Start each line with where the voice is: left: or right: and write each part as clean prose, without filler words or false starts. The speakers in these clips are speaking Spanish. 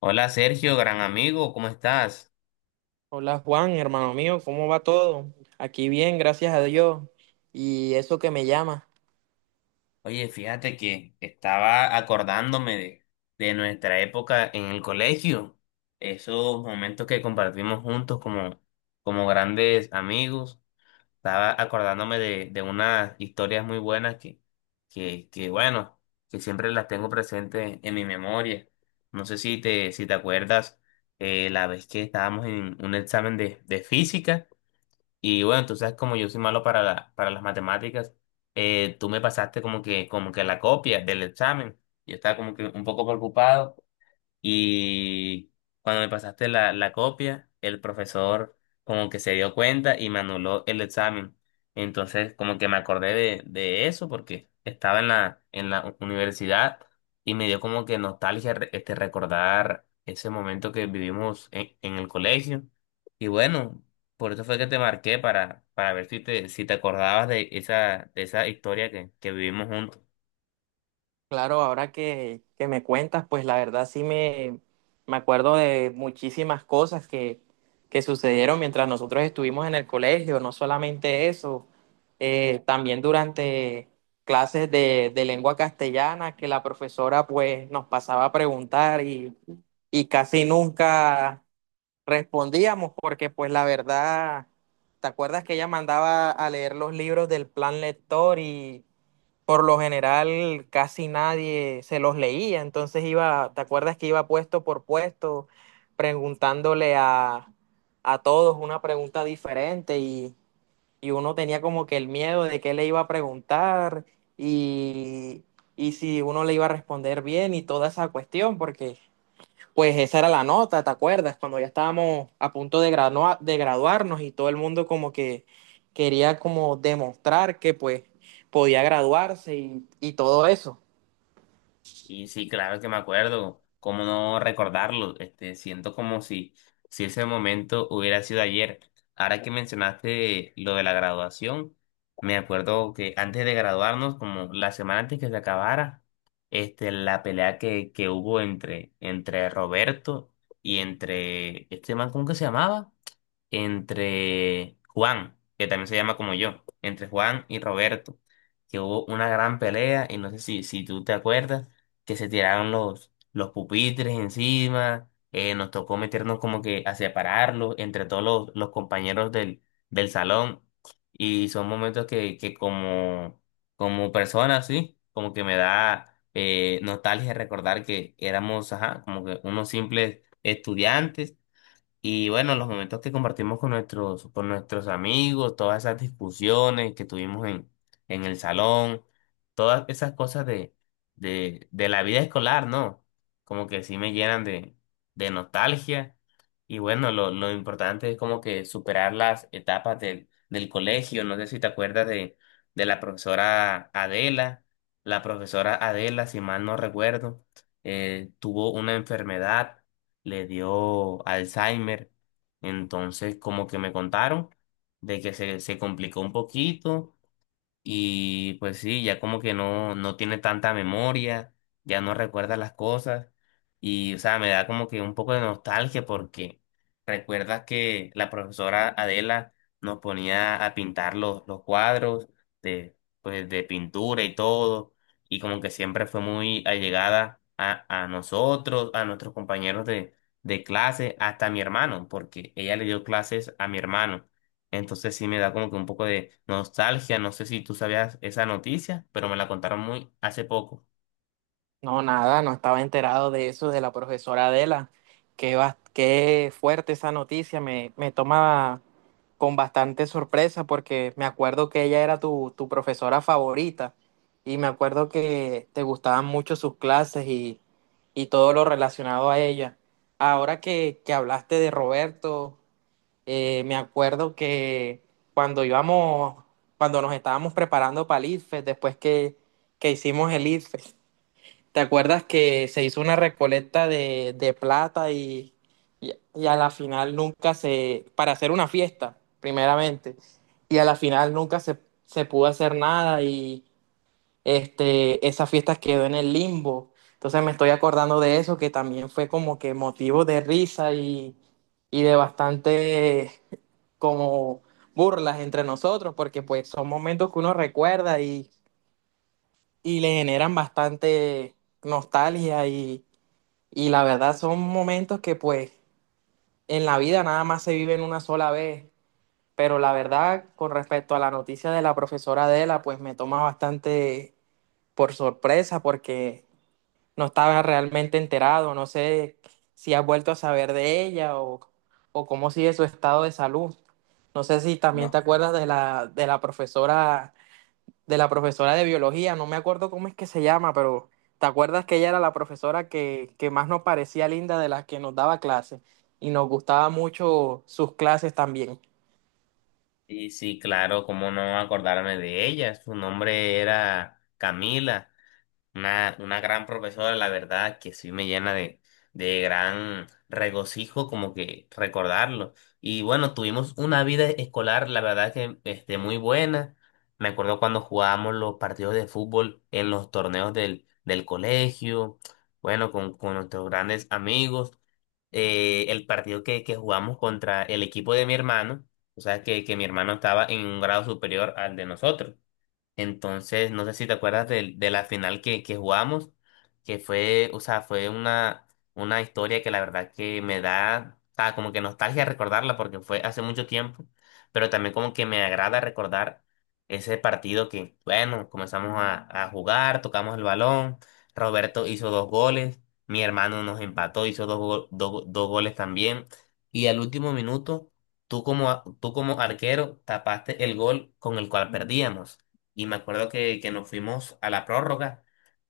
left: Hola Sergio, gran amigo, ¿cómo estás?
right: Hola Juan, hermano mío, ¿cómo va todo? Aquí bien, gracias a Dios. Y eso que me llama.
left: Oye, fíjate que estaba acordándome de nuestra época en el colegio, esos momentos que compartimos juntos como grandes amigos. Estaba acordándome de unas historias muy buenas bueno, que siempre las tengo presentes en mi memoria. No sé si si te acuerdas la vez que estábamos en un examen de física. Y bueno, entonces como yo soy malo para para las matemáticas, tú me pasaste como que la copia del examen. Yo estaba como que un poco preocupado y cuando me pasaste la copia, el profesor como que se dio cuenta y me anuló el examen. Entonces como que me acordé de eso porque estaba en en la universidad y me dio como que nostalgia este, recordar ese momento que vivimos en el colegio. Y bueno, por eso fue que te marqué para ver si si te acordabas de de esa historia que vivimos juntos.
right: Claro, ahora que me cuentas, pues la verdad me acuerdo de muchísimas cosas que sucedieron mientras nosotros estuvimos en el colegio, no solamente eso, también durante clases de lengua castellana que la profesora pues nos pasaba a preguntar y casi nunca respondíamos porque pues la verdad, ¿te acuerdas que ella mandaba a leer los libros del plan lector y por lo general casi nadie se los leía? Entonces iba, ¿te acuerdas que iba puesto por puesto preguntándole a todos una pregunta diferente y uno tenía como que el miedo de qué le iba a preguntar y, y si uno le iba a responder bien y toda esa cuestión porque pues esa era la nota, ¿te acuerdas? Cuando ya estábamos a punto de graduarnos y todo el mundo como que quería como demostrar que pues podía graduarse y todo eso.
left: Y sí, claro que me acuerdo, cómo no recordarlo, este, siento como si, si ese momento hubiera sido ayer. Ahora que mencionaste lo de la graduación, me acuerdo que antes de graduarnos, como la semana antes que se acabara, este, la pelea que hubo entre, entre Roberto y entre este man, ¿cómo que se llamaba? Entre Juan, que también se llama como yo, entre Juan y Roberto, que hubo una gran pelea, y no sé si, si tú te acuerdas, que se tiraron los pupitres encima, nos tocó meternos como que a separarlos entre todos los compañeros del salón, y son momentos que como, como persona, sí, como que me da... nostalgia recordar que éramos, ajá, como que unos simples estudiantes y bueno, los momentos que compartimos con nuestros amigos, todas esas discusiones que tuvimos en el salón, todas esas cosas de la vida escolar, ¿no? Como que sí me llenan de nostalgia. Y bueno, lo importante es como que superar las etapas del colegio. No sé si te acuerdas de la profesora Adela. La profesora Adela, si mal no recuerdo, tuvo una enfermedad, le dio Alzheimer. Entonces, como que me contaron de que se complicó un poquito y pues sí, ya como que no, no tiene tanta memoria, ya no recuerda las cosas. Y, o sea, me da como que un poco de nostalgia porque recuerdas que la profesora Adela nos ponía a pintar los cuadros de, pues, de pintura y todo. Y como que siempre fue muy allegada a nosotros, a nuestros compañeros de clase, hasta a mi hermano, porque ella le dio clases a mi hermano. Entonces sí me da como que un poco de nostalgia. No sé si tú sabías esa noticia, pero me la contaron muy hace poco.
right: No, nada, no estaba enterado de eso, de la profesora Adela. Qué fuerte esa noticia, me toma con bastante sorpresa porque me acuerdo que ella era tu profesora favorita y me acuerdo que te gustaban mucho sus clases y todo lo relacionado a ella. Ahora que hablaste de Roberto, me acuerdo que cuando íbamos, cuando nos estábamos preparando para el IFES, después que hicimos el IFES. ¿Te acuerdas que se hizo una recolecta de plata y a la final nunca se, para hacer una fiesta, primeramente, y a la final nunca se, se pudo hacer nada y este, esa fiesta quedó en el limbo? Entonces me estoy acordando de eso, que también fue como que motivo de risa y de bastante como burlas entre nosotros, porque pues son momentos que uno recuerda y le generan bastante nostalgia y la verdad son momentos que pues en la vida nada más se viven una sola vez. Pero la verdad, con respecto a la noticia de la profesora Adela, pues me toma bastante por sorpresa porque no estaba realmente enterado. No sé si has vuelto a saber de ella o cómo sigue su estado de salud. No sé si también te acuerdas de la profesora de la profesora de biología, no me acuerdo cómo es que se llama, pero ¿te acuerdas que ella era la profesora que más nos parecía linda de las que nos daba clases? Y nos gustaba mucho sus clases también.
left: Y sí, claro, cómo no acordarme de ella. Su nombre era Camila. Una gran profesora, la verdad, que sí me llena de gran regocijo como que recordarlo. Y bueno, tuvimos una vida escolar, la verdad que este, muy buena. Me acuerdo cuando jugábamos los partidos de fútbol en los torneos del colegio, bueno, con nuestros grandes amigos. El partido que jugamos contra el equipo de mi hermano, o sea, que mi hermano estaba en un grado superior al de nosotros. Entonces, no sé si te acuerdas de la final que jugamos, que fue, o sea, fue una historia que la verdad que me da, ah, como que nostalgia recordarla porque fue hace mucho tiempo, pero también como que me agrada recordar ese partido que, bueno, comenzamos a jugar, tocamos el balón, Roberto hizo dos goles, mi hermano nos empató, hizo dos goles también, y al último minuto, tú como arquero tapaste el gol con el cual perdíamos y me acuerdo que nos fuimos a la prórroga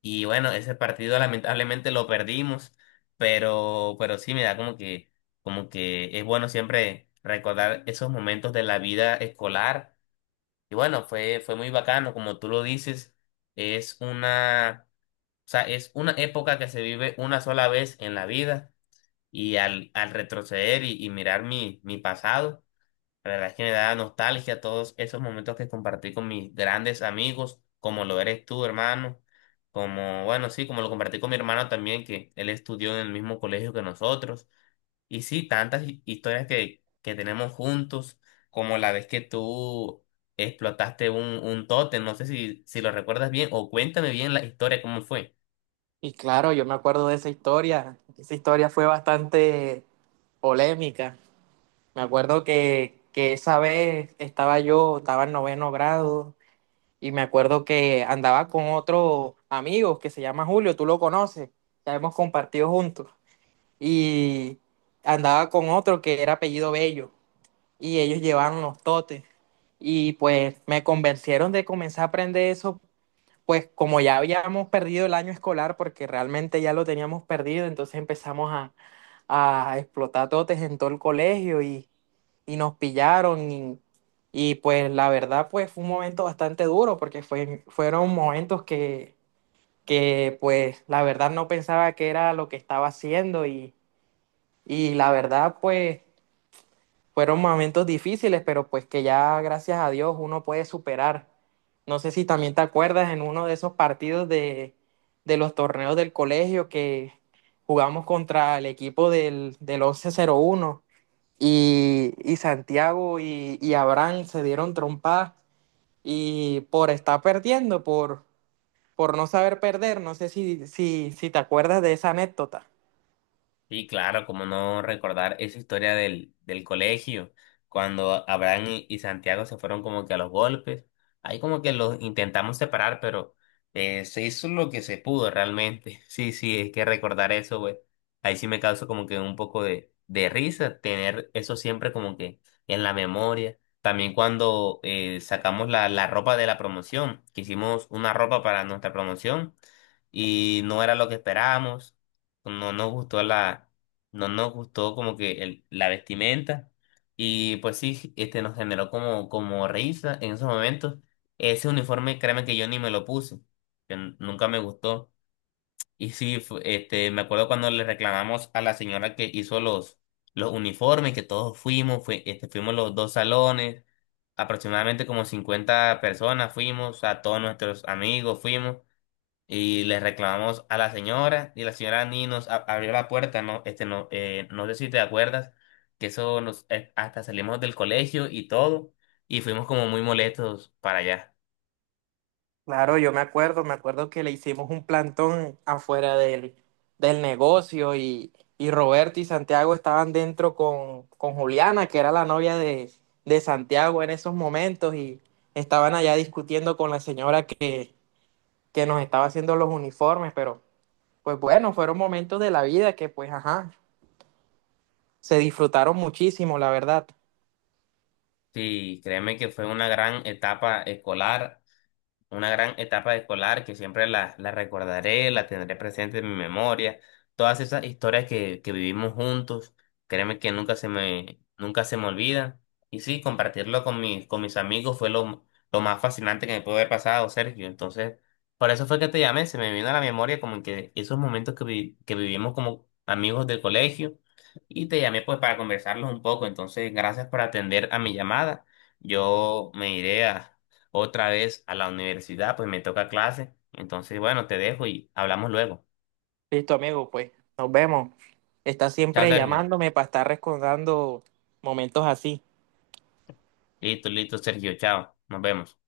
left: y bueno, ese partido lamentablemente lo perdimos, pero sí me da como que es bueno siempre recordar esos momentos de la vida escolar y bueno, fue, fue muy bacano, como tú lo dices, es una, o sea, es una época que se vive una sola vez en la vida y al, al retroceder y mirar mi, mi pasado. La verdad es que me da nostalgia todos esos momentos que compartí con mis grandes amigos, como lo eres tú, hermano, como, bueno, sí, como lo compartí con mi hermano también, que él estudió en el mismo colegio que nosotros. Y sí, tantas historias que tenemos juntos, como la vez que tú explotaste un tótem, no sé si, si lo recuerdas bien, o cuéntame bien la historia, cómo fue.
right: Y claro, yo me acuerdo de esa historia. Esa historia fue bastante polémica. Me acuerdo que esa vez estaba en noveno grado, y me acuerdo que andaba con otro amigo que se llama Julio, tú lo conoces, ya hemos compartido juntos. Y andaba con otro que era apellido Bello y ellos llevaban los totes y pues me convencieron de comenzar a aprender eso, pues como ya habíamos perdido el año escolar porque realmente ya lo teníamos perdido, entonces empezamos a explotar totes en todo el colegio y nos pillaron y, pues la verdad pues fue un momento bastante duro porque fueron momentos que pues la verdad no pensaba que era lo que estaba haciendo y la verdad, pues fueron momentos difíciles, pero pues que ya gracias a Dios uno puede superar. No sé si también te acuerdas en uno de esos partidos de los torneos del colegio que jugamos contra el equipo del once cero uno y Santiago y Abraham se dieron trompadas y por estar perdiendo, por no saber perder, no sé si te acuerdas de esa anécdota.
left: Sí, claro, como no recordar esa historia del colegio, cuando Abraham y Santiago se fueron como que a los golpes. Ahí como que los intentamos separar, pero se hizo lo que se pudo realmente. Sí, sí, es que recordar eso, güey. Ahí sí me causa como que un poco de risa tener eso siempre como que en la memoria. También cuando sacamos la ropa de la promoción, que hicimos una ropa para nuestra promoción y no era lo que esperábamos, no nos gustó no nos gustó como que la vestimenta y pues sí, este nos generó como, como risa en esos momentos. Ese uniforme, créeme que yo ni me lo puse, que nunca me gustó. Y sí, este, me acuerdo cuando le reclamamos a la señora que hizo los uniformes, que todos fuimos, fue, este, fuimos los dos salones, aproximadamente como 50 personas fuimos, a todos nuestros amigos fuimos. Y le reclamamos a la señora y la señora ni nos abrió la puerta, ¿no? Este, no, no sé si te acuerdas, que eso nos, hasta salimos del colegio y todo, y fuimos como muy molestos para allá.
right: Claro, yo me acuerdo que le hicimos un plantón afuera del negocio y Roberto y Santiago estaban dentro con Juliana, que era la novia de Santiago en esos momentos, y estaban allá discutiendo con la señora que nos estaba haciendo los uniformes, pero pues bueno, fueron momentos de la vida que pues ajá, se disfrutaron muchísimo, la verdad.
left: Sí, créeme que fue una gran etapa escolar. Una gran etapa escolar que siempre la recordaré, la tendré presente en mi memoria. Todas esas historias que vivimos juntos, créeme que nunca se me, nunca se me olvidan. Y sí, compartirlo con mis amigos fue lo más fascinante que me pudo haber pasado, Sergio. Entonces, por eso fue que te llamé, se me vino a la memoria como que esos momentos que vivimos como amigos del colegio. Y te llamé pues para conversarlos un poco. Entonces, gracias por atender a mi llamada. Yo me iré a otra vez a la universidad, pues me toca clase. Entonces, bueno, te dejo y hablamos luego.
right: Listo, amigo, pues nos vemos. Está
left: Chao,
right: siempre
left: Sergio.
right: llamándome para estar recordando momentos así.
left: Listo, listo, Sergio. Chao. Nos vemos.